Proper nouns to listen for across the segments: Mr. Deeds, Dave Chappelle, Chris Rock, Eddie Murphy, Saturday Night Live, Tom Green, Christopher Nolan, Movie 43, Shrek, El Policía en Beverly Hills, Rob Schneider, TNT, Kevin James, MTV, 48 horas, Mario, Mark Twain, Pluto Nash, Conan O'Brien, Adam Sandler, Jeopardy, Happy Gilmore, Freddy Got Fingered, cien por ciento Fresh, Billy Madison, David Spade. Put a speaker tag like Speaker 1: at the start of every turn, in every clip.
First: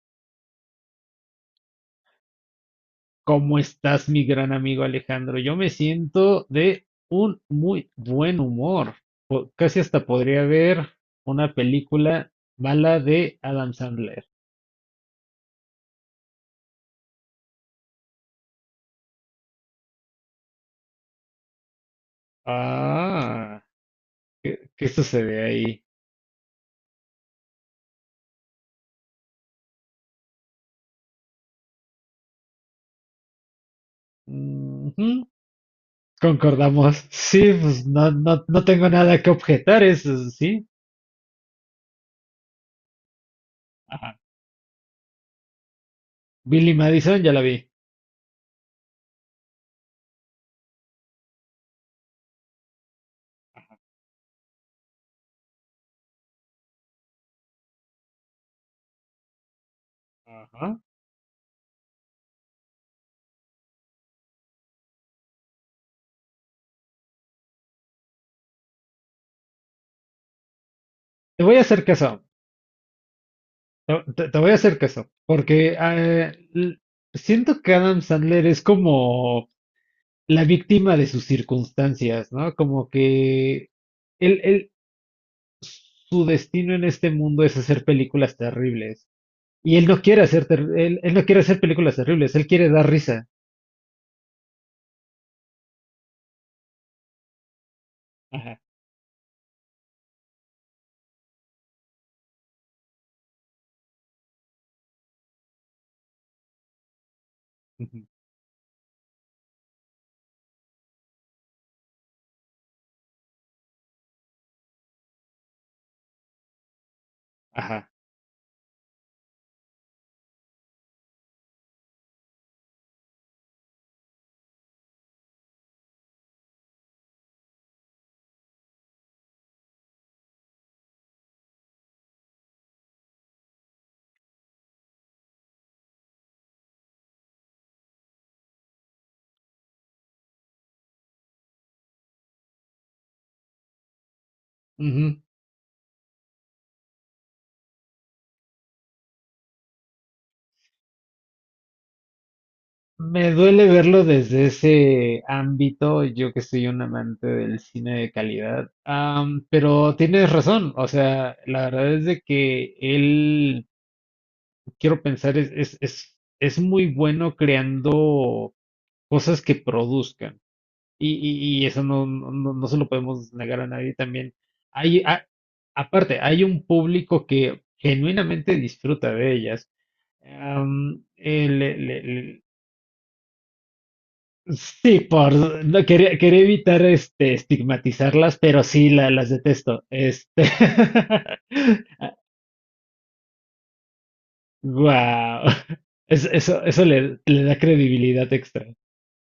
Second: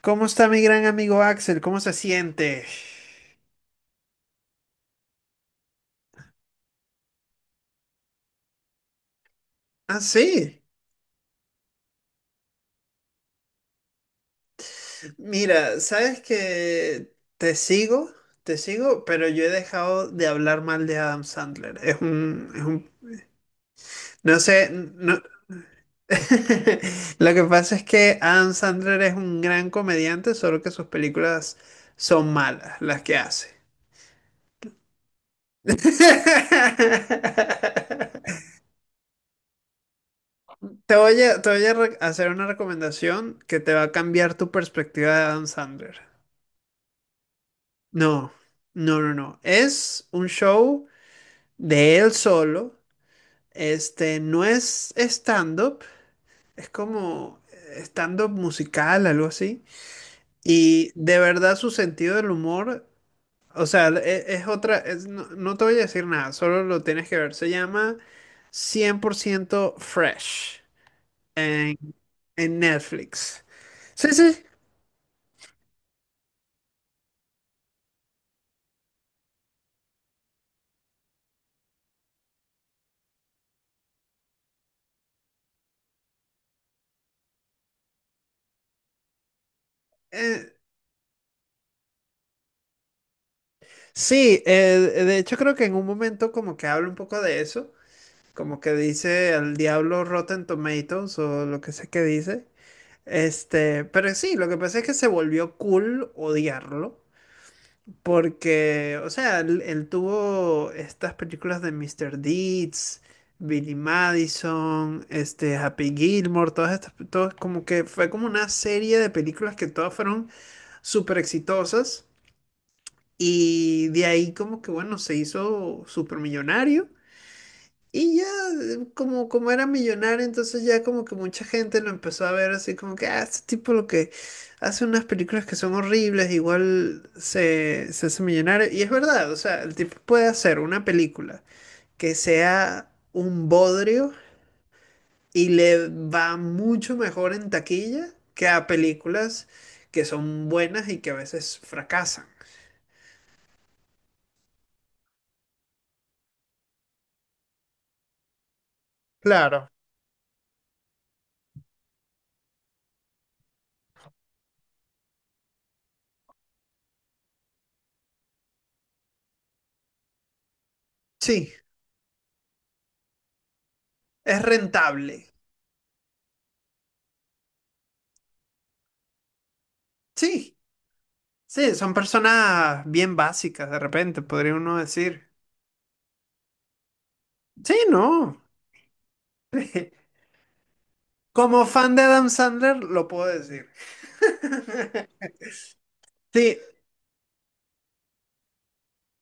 Speaker 1: ¿Cómo está mi gran amigo Axel? ¿Cómo se siente?
Speaker 2: ¿Cómo estás, mi gran amigo Alejandro? Yo me siento de un muy buen humor. Casi
Speaker 1: Ah,
Speaker 2: hasta podría
Speaker 1: sí.
Speaker 2: ver una película mala de Adam Sandler.
Speaker 1: Mira, sabes que te sigo, pero yo he dejado de hablar mal de Adam Sandler. Es un,
Speaker 2: Ah,
Speaker 1: no sé,
Speaker 2: ¿qué
Speaker 1: no.
Speaker 2: sucede ahí?
Speaker 1: Lo que pasa es que Adam Sandler es un gran comediante, solo que sus películas son malas, las que hace.
Speaker 2: Ujú. Concordamos. Sí, pues no tengo nada que objetar, eso sí.
Speaker 1: Te voy a re- hacer una recomendación que te va a
Speaker 2: Ajá.
Speaker 1: cambiar tu perspectiva de Adam Sandler.
Speaker 2: Billy Madison, ya la vi.
Speaker 1: No, no. Es un show de él solo. Este no es stand-up, es como stand-up musical, algo así.
Speaker 2: Ajá.
Speaker 1: Y de verdad su sentido del humor, o sea, no, no te voy a decir nada, solo lo tienes que ver. Se llama cien por ciento Fresh
Speaker 2: Te voy a
Speaker 1: en,
Speaker 2: hacer caso.
Speaker 1: en Netflix.
Speaker 2: Te,
Speaker 1: Sí,
Speaker 2: te- te
Speaker 1: sí.
Speaker 2: voy a hacer caso. Porque siento que Adam Sandler es como la víctima de sus circunstancias, ¿no? Como que él, él, su destino en este mundo es hacer películas terribles. Y él no quiere hacer,
Speaker 1: eh,
Speaker 2: ter- él no quiere hacer películas terribles, él quiere dar risa.
Speaker 1: sí, de hecho creo que en un momento como que habla un poco de eso.
Speaker 2: Ajá.
Speaker 1: Como que dice al diablo Rotten Tomatoes o lo que sé que dice. Pero sí, lo que pasa es que se volvió cool odiarlo.
Speaker 2: Ujú.
Speaker 1: Porque, o sea, él tuvo estas películas de Mr. Deeds, Billy Madison, este, Happy Gilmore, todas estas, todas como que
Speaker 2: Ajá.
Speaker 1: fue como una serie de películas que todas fueron súper exitosas. Y de ahí como que, bueno, se hizo súper millonario. Y ya, como, como era millonario, entonces ya como que mucha gente lo empezó a ver así como que, ah, este tipo lo que hace unas películas que son horribles, igual se hace millonario. Y es verdad, o sea, el tipo puede hacer una película que sea un bodrio
Speaker 2: Ujú.
Speaker 1: y le va mucho mejor en taquilla que a películas que son buenas y que a veces fracasan.
Speaker 2: Me duele verlo desde ese ámbito, yo que soy un amante del cine de calidad.
Speaker 1: Claro.
Speaker 2: Pero tienes razón, o sea, la verdad es de que quiero pensar, es muy bueno creando cosas que produzcan. Y,
Speaker 1: Sí,
Speaker 2: y- y eso no se lo podemos negar a nadie también.
Speaker 1: es
Speaker 2: Hay, a-
Speaker 1: rentable.
Speaker 2: Aparte, hay un público que genuinamente disfruta de ellas.
Speaker 1: Sí.
Speaker 2: Am,
Speaker 1: Sí,
Speaker 2: le-
Speaker 1: son
Speaker 2: le- le-
Speaker 1: personas bien básicas de repente, podría uno
Speaker 2: Sí,
Speaker 1: decir.
Speaker 2: no, quería evitar este,
Speaker 1: Sí, no.
Speaker 2: estigmatizarlas, pero sí las detesto. Este,
Speaker 1: Como fan de Adam Sandler, lo puedo decir.
Speaker 2: wow.
Speaker 1: Sí.
Speaker 2: Eso le da credibilidad extra.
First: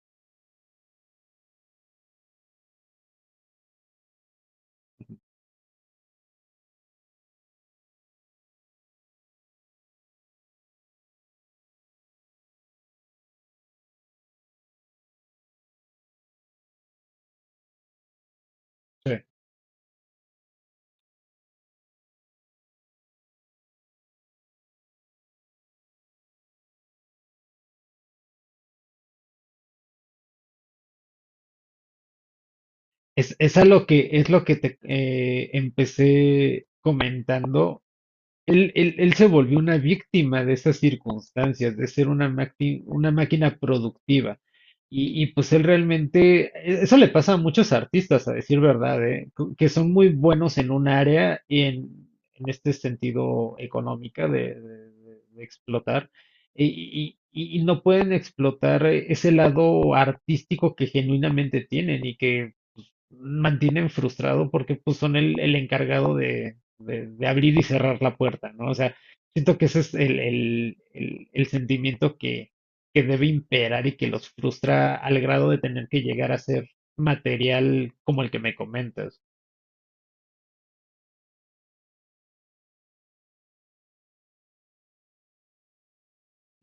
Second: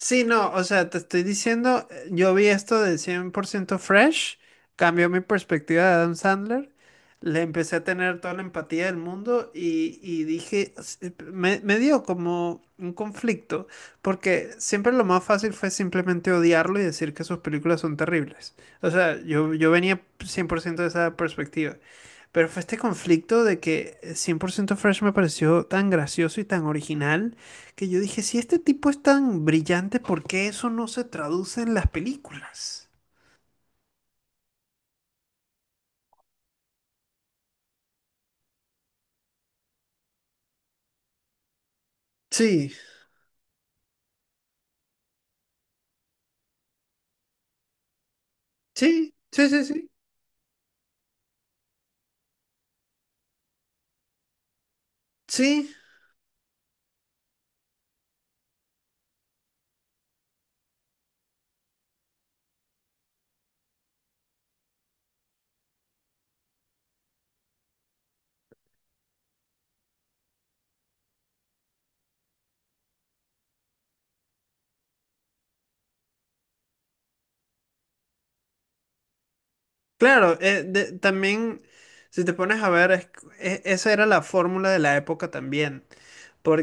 Speaker 1: Sí, no, o sea, te estoy diciendo, yo vi esto de cien por ciento Fresh, cambió mi perspectiva de Adam Sandler, le empecé a tener toda la empatía del mundo y dije, me dio como un conflicto, porque siempre lo más fácil fue simplemente odiarlo y decir que sus películas son terribles. O sea,
Speaker 2: Sí.
Speaker 1: yo venía 100% de esa perspectiva. Pero fue este conflicto de que cien por ciento Fresh me pareció tan gracioso y tan original que yo dije, si este tipo es tan brillante, ¿por qué eso no se traduce en las películas?
Speaker 2: Es a lo que es lo que te empecé comentando. Él se volvió una víctima de esas circunstancias, de ser
Speaker 1: Sí,
Speaker 2: una máquina productiva. Pues él realmente, eso le pasa a muchos artistas, a decir verdad,
Speaker 1: sí,
Speaker 2: ¿eh?
Speaker 1: sí, sí,
Speaker 2: Que
Speaker 1: sí.
Speaker 2: son muy buenos en un área y en este sentido económica de, de
Speaker 1: Sí,
Speaker 2: explotar, y no pueden explotar ese lado artístico que genuinamente tienen y que mantienen frustrado porque pues son el encargado de, de abrir y cerrar la puerta, ¿no? O sea, siento que ese es el sentimiento que debe imperar y que los frustra al grado de tener que llegar a ser material como el que me comentas.
Speaker 1: claro, también si te pones a ver, esa era la fórmula de la época también,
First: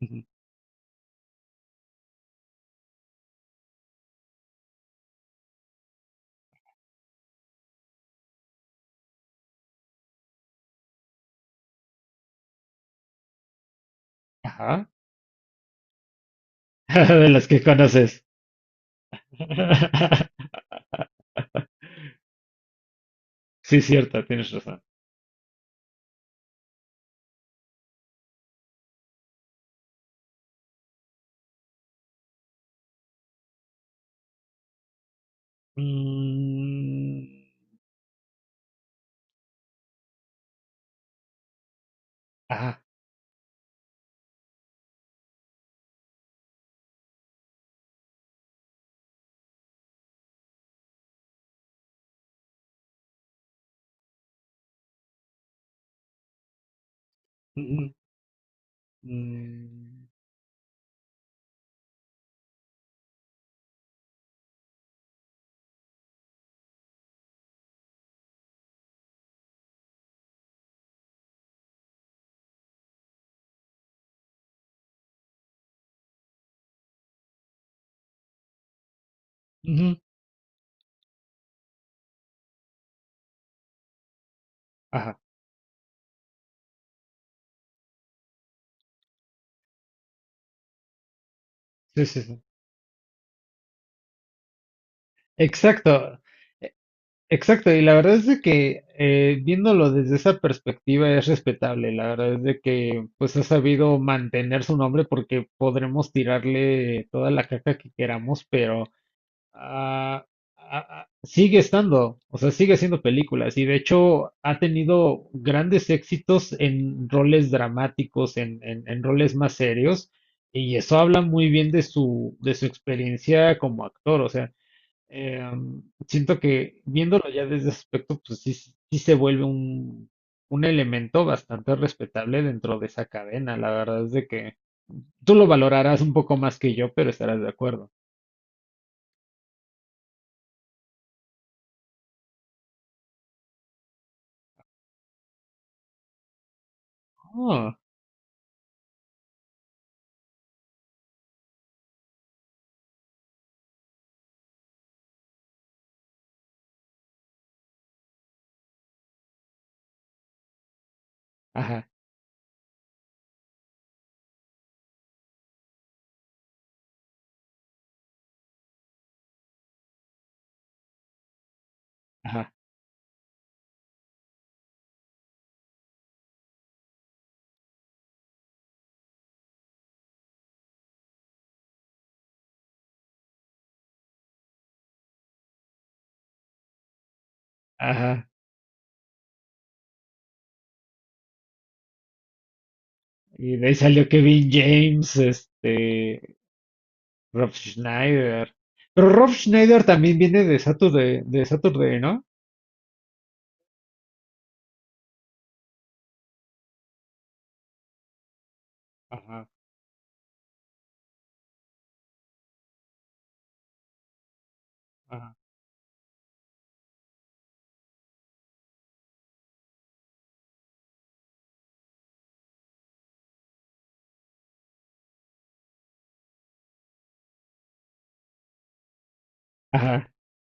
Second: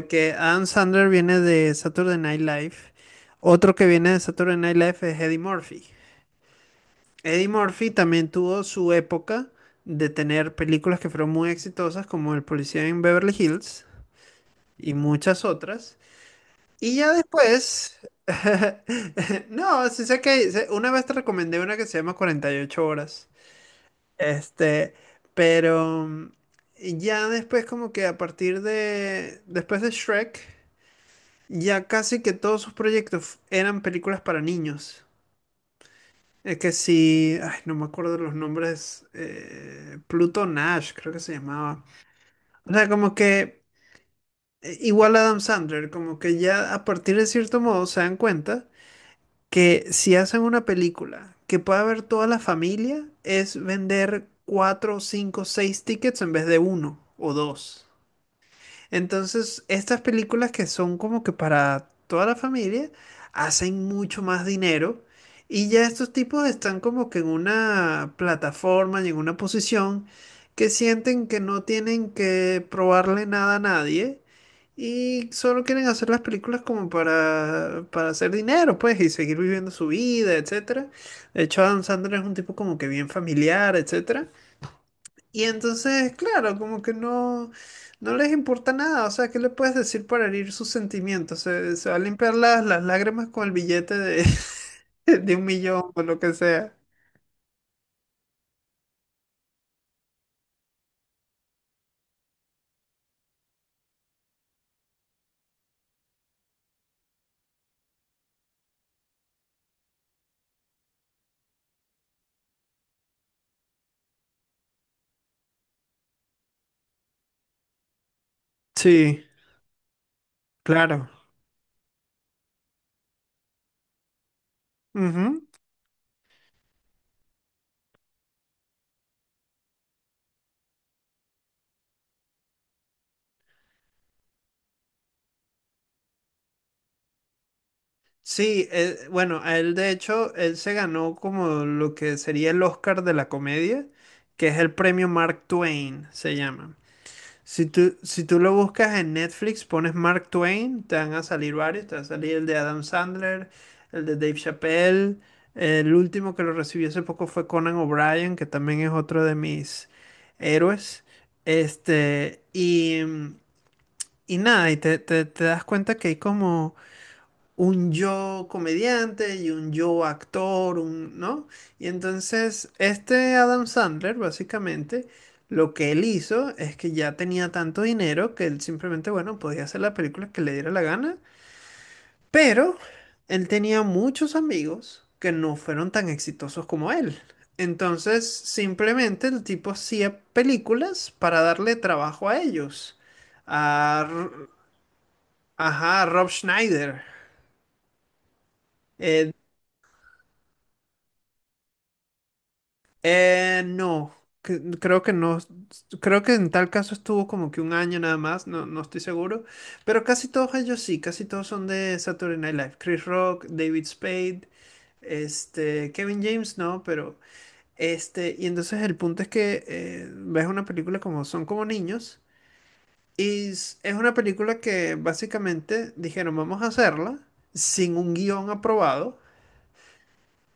Speaker 2: Ujú.
Speaker 1: Adam Sandler viene de Saturday Night Live, otro que viene de Saturday Night Live es Eddie Murphy. Eddie Murphy también tuvo su época de tener películas que fueron muy exitosas, como El Policía en Beverly Hills
Speaker 2: Ajá.
Speaker 1: y muchas otras. Y ya
Speaker 2: De las que
Speaker 1: después,
Speaker 2: conoces.
Speaker 1: no, sí sé que una vez te recomendé una que se llama 48 horas.
Speaker 2: Sí, cierto, tienes razón.
Speaker 1: Este, pero ya después como que a partir de, después de Shrek, ya casi que todos sus proyectos eran películas para niños. Es que sí,
Speaker 2: Mm,
Speaker 1: ay, no me acuerdo los nombres. Pluto Nash, creo que se llamaba. O
Speaker 2: ajá.
Speaker 1: sea, como que igual Adam Sandler, como que ya a partir de cierto modo se dan cuenta que si hacen una película que pueda ver toda la familia, es vender cuatro, cinco, seis tickets en vez de uno o dos.
Speaker 2: Ujú,
Speaker 1: Entonces, estas
Speaker 2: mm,
Speaker 1: películas que son como que para toda la familia hacen mucho más dinero y ya estos tipos están como que en una plataforma y en una posición que sienten que no tienen que probarle nada a nadie y solo quieren hacer las películas como para hacer dinero, pues, y seguir viviendo
Speaker 2: mm,
Speaker 1: su
Speaker 2: ujú,
Speaker 1: vida, etcétera. De hecho, Adam Sandler es un tipo como que bien familiar, etcétera.
Speaker 2: ajá.
Speaker 1: Y entonces, claro, como que no, no les importa nada. O sea, ¿qué le puedes decir para herir sus sentimientos? Se va a
Speaker 2: Sí, sí,
Speaker 1: limpiar
Speaker 2: sí.
Speaker 1: las lágrimas con el billete de, de un millón o lo
Speaker 2: Exacto.
Speaker 1: que sea.
Speaker 2: Exacto, y la verdad es de que viéndolo desde esa perspectiva es respetable, la verdad es de que pues ha sabido mantener su nombre porque podremos tirarle toda la caca que queramos, pero ah, ah, sigue estando, o sea, sigue haciendo películas y de hecho ha tenido grandes éxitos en roles dramáticos, en
Speaker 1: Sí,
Speaker 2: roles más serios, y eso
Speaker 1: claro.
Speaker 2: habla muy bien de su experiencia como actor, o sea.
Speaker 1: Ujú.
Speaker 2: Eh, siento que viéndolo ya desde ese aspecto, pues sí, sí se vuelve un elemento bastante respetable dentro de esa cadena. La verdad es de que tú lo valorarás un poco más que yo, pero estarás de acuerdo.
Speaker 1: Sí, bueno, a él de hecho, él se ganó como lo que sería el Oscar de la comedia, que es el premio Mark Twain, se llama.
Speaker 2: Oh,
Speaker 1: Si tú lo buscas en Netflix, pones Mark Twain, te van a salir varios, te va a salir el de Adam Sandler, el de Dave Chappelle, el último que lo recibí hace poco fue Conan O'Brien, que también es otro de mis héroes.
Speaker 2: ajá,
Speaker 1: Este, y, y nada, y te das cuenta que hay como un yo comediante y un yo actor, un, ¿no? Y
Speaker 2: ajá,
Speaker 1: entonces este Adam Sandler, básicamente, lo que él hizo es que ya tenía tanto dinero que él simplemente, bueno, podía hacer la película que le diera la gana, pero él tenía muchos amigos que no fueron tan exitosos como él.
Speaker 2: ajá.
Speaker 1: Entonces, simplemente el tipo hacía películas para darle trabajo a ellos.
Speaker 2: Y de ahí
Speaker 1: A,
Speaker 2: salió
Speaker 1: R-
Speaker 2: Kevin James,
Speaker 1: ajá, a Rob
Speaker 2: este,
Speaker 1: Schneider.
Speaker 2: Rob Schneider. Pero Rob
Speaker 1: Eh,
Speaker 2: Schneider también viene de Saturday, ¿no?
Speaker 1: No, creo que no. Creo que en tal caso estuvo como que un año nada más, no, no estoy seguro.
Speaker 2: Ajá,
Speaker 1: Pero casi todos ellos sí, casi todos son de Saturday Night Live. Chris Rock, David Spade,
Speaker 2: ajá,
Speaker 1: este, Kevin James, no, pero este, y entonces el punto es que ves una película como son como niños. Y es una película que básicamente dijeron, vamos a hacerla sin un guión aprobado
Speaker 2: ajá.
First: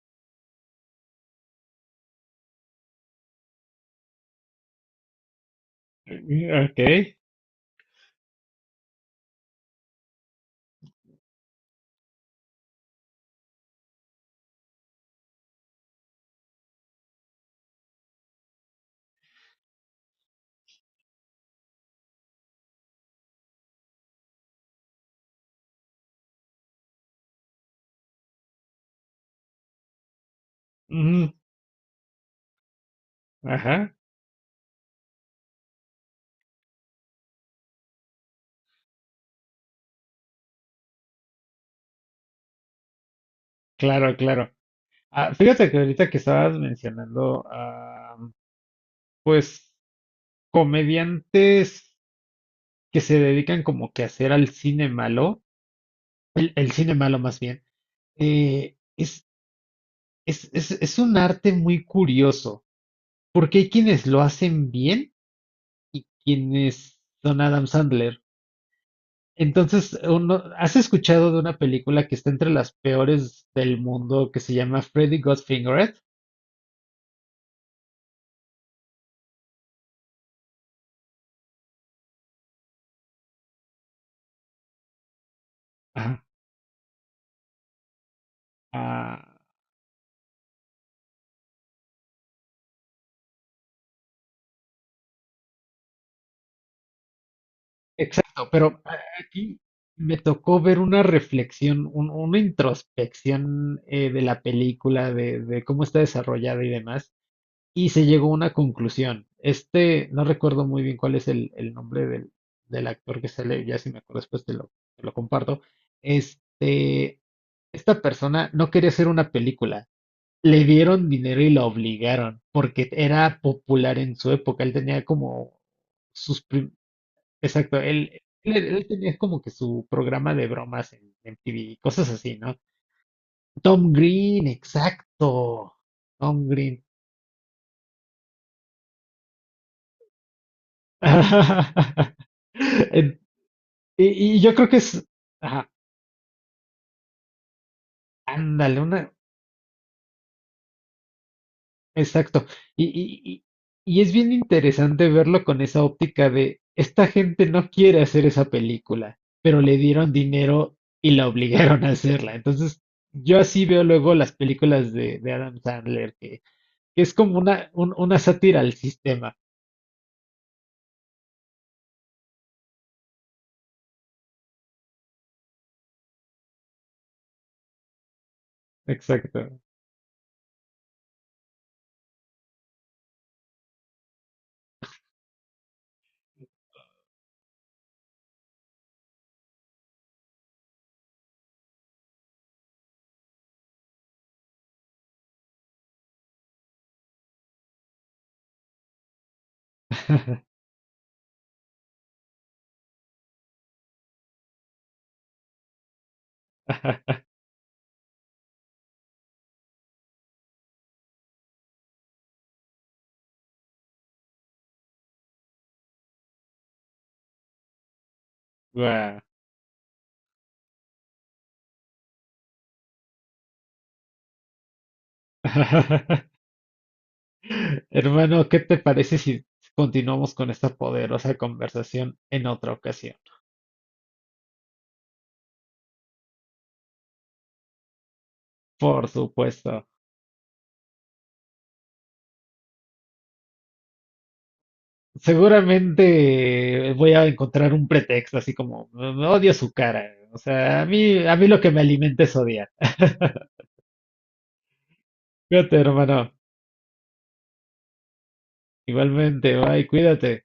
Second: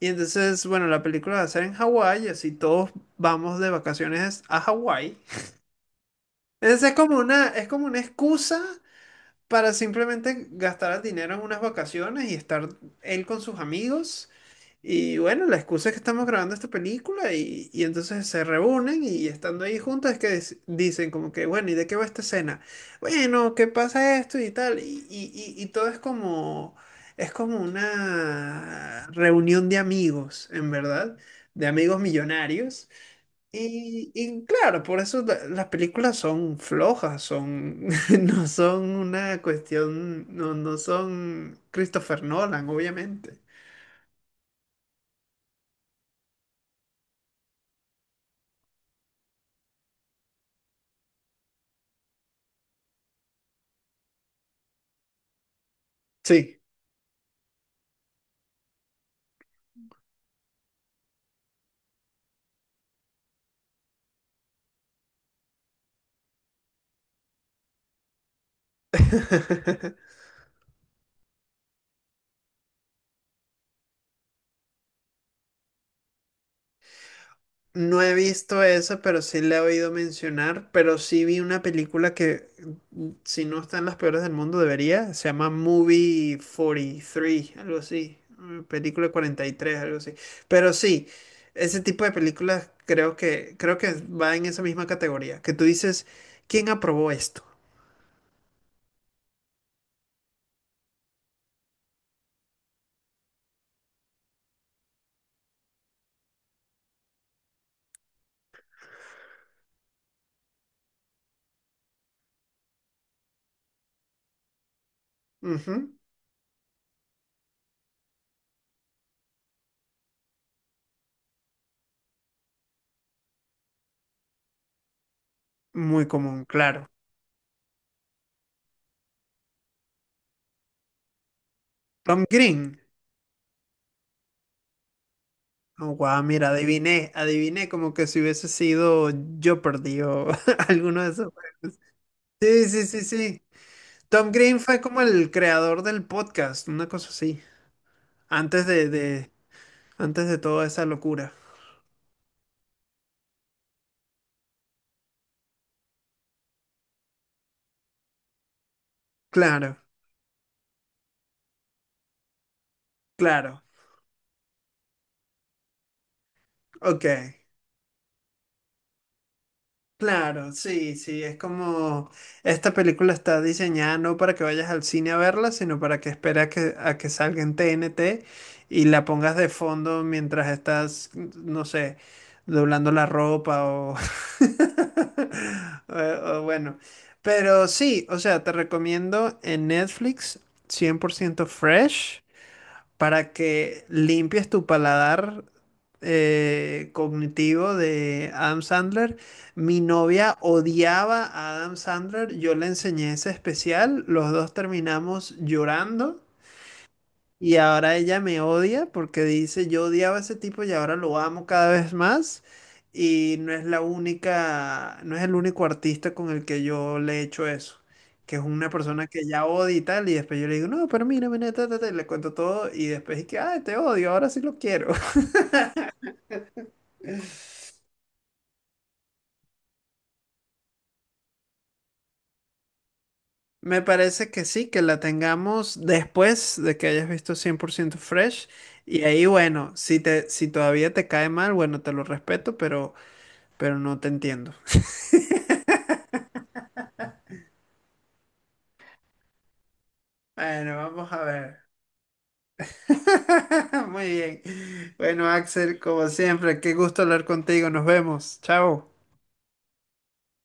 Speaker 1: y entonces, bueno, la película va a ser en Hawái, así todos vamos de vacaciones a Hawái.
Speaker 2: Ok.
Speaker 1: Entonces es como una excusa para simplemente gastar el dinero en unas vacaciones y estar él con sus amigos. Y bueno, la excusa es que estamos grabando esta película y entonces se reúnen y estando ahí juntos es que dicen como que, bueno, ¿y de qué va esta escena? Bueno, ¿qué pasa esto y tal? Y todo es como una reunión de amigos, en verdad,
Speaker 2: Ujú.
Speaker 1: de amigos millonarios.
Speaker 2: Ajá,
Speaker 1: Y claro, por eso las películas son flojas, son, no son una cuestión, no, no son Christopher Nolan, obviamente.
Speaker 2: claro, claro. Ah, fíjate que ahorita que estabas mencionando, ah, pues comediantes que se dedican como que a hacer al cine malo,
Speaker 1: Sí.
Speaker 2: el cine malo más bien, eh, es, es un arte muy curioso, porque hay quienes lo hacen bien y quienes son Adam Sandler. Entonces, uno, ¿has escuchado de una película que está entre las peores del mundo que se llama Freddy Got Fingered?
Speaker 1: No he visto esa, pero sí la he oído mencionar, pero sí vi una película que, si no está en las peores del mundo, debería. Se llama Movie 43, algo así. Película
Speaker 2: Ajá.
Speaker 1: 43, algo así. Pero sí, ese tipo de películas creo que va en esa misma categoría. Que tú dices, ¿quién aprobó esto?
Speaker 2: Exacto, pero aquí me tocó ver una reflexión, una introspección de la película, de cómo está desarrollada y demás, y se llegó a una conclusión. Este, no recuerdo muy bien cuál es el nombre del, del actor que sale, ya si me acuerdo después te lo comparto.
Speaker 1: Ujú.
Speaker 2: Este, esta persona no quería hacer una película. Le dieron dinero y lo obligaron, porque era popular en su época. Él tenía como
Speaker 1: Muy común, claro.
Speaker 2: Exacto, él tenía como que su programa de bromas en MTV y cosas
Speaker 1: Tom
Speaker 2: así, ¿no?
Speaker 1: Green.
Speaker 2: Tom Green, exacto.
Speaker 1: Oh, guau,
Speaker 2: Tom
Speaker 1: mira,
Speaker 2: Green.
Speaker 1: adiviné como que si hubiese sido Jeopardy o alguno de esos. Sí, sí, sí,
Speaker 2: En-
Speaker 1: sí. Tom
Speaker 2: Y, y yo
Speaker 1: Green
Speaker 2: creo que
Speaker 1: fue como
Speaker 2: es,
Speaker 1: el
Speaker 2: ajá,
Speaker 1: creador del podcast, una cosa así. Antes
Speaker 2: ándale,
Speaker 1: de,
Speaker 2: una,
Speaker 1: de, antes de toda esa locura.
Speaker 2: exacto. Y y es bien interesante verlo con esa óptica de, esta gente no quiere hacer esa película, pero le
Speaker 1: Claro,
Speaker 2: dieron dinero y la obligaron a hacerla. Entonces, yo
Speaker 1: claro.
Speaker 2: así veo luego las películas de Adam Sandler.
Speaker 1: Ok.
Speaker 2: Es como una sátira al sistema.
Speaker 1: Claro, sí, sí, es como esta película está diseñada no para que vayas al cine a verla, sino para que esperes a que salga en TNT y la pongas de
Speaker 2: Exacto.
Speaker 1: fondo mientras estás, no sé, doblando la ropa o bueno. Pero sí, o sea, te recomiendo en Netflix cien por ciento Fresh para que limpies tu paladar cognitivo de Adam Sandler. Mi novia odiaba a Adam Sandler, yo le enseñé ese especial, los dos terminamos llorando y ahora ella me odia porque dice, yo odiaba a ese tipo y ahora lo amo cada vez más. Y no es la única, no es el único artista con el que yo le he hecho eso. Que es una persona
Speaker 2: Guau.
Speaker 1: que ya odia y tal. Y después yo le digo, no, pero mira, mira, ta, ta, ta", y le cuento todo. Y después es que, ah, te odio, ahora sí lo quiero.
Speaker 2: Hermano, ¿qué te parece si continuamos con esta poderosa conversación en otra ocasión?
Speaker 1: Me parece que sí, que la tengamos después de que hayas visto cien por ciento Fresh. Y
Speaker 2: Por
Speaker 1: ahí, bueno,
Speaker 2: supuesto.
Speaker 1: si todavía te cae mal, bueno, te lo respeto, pero no te entiendo.
Speaker 2: Seguramente voy a encontrar un pretexto, así como "Mm, odio su cara. O
Speaker 1: Bueno,
Speaker 2: sea,
Speaker 1: vamos a
Speaker 2: a mí
Speaker 1: ver.
Speaker 2: lo que me alimenta es odiar.
Speaker 1: Muy bien. Bueno,
Speaker 2: Cuídate,
Speaker 1: Axel, como
Speaker 2: hermano.
Speaker 1: siempre, qué gusto hablar contigo. Nos vemos. Chao.
Speaker 2: Igualmente, bye, cuídate.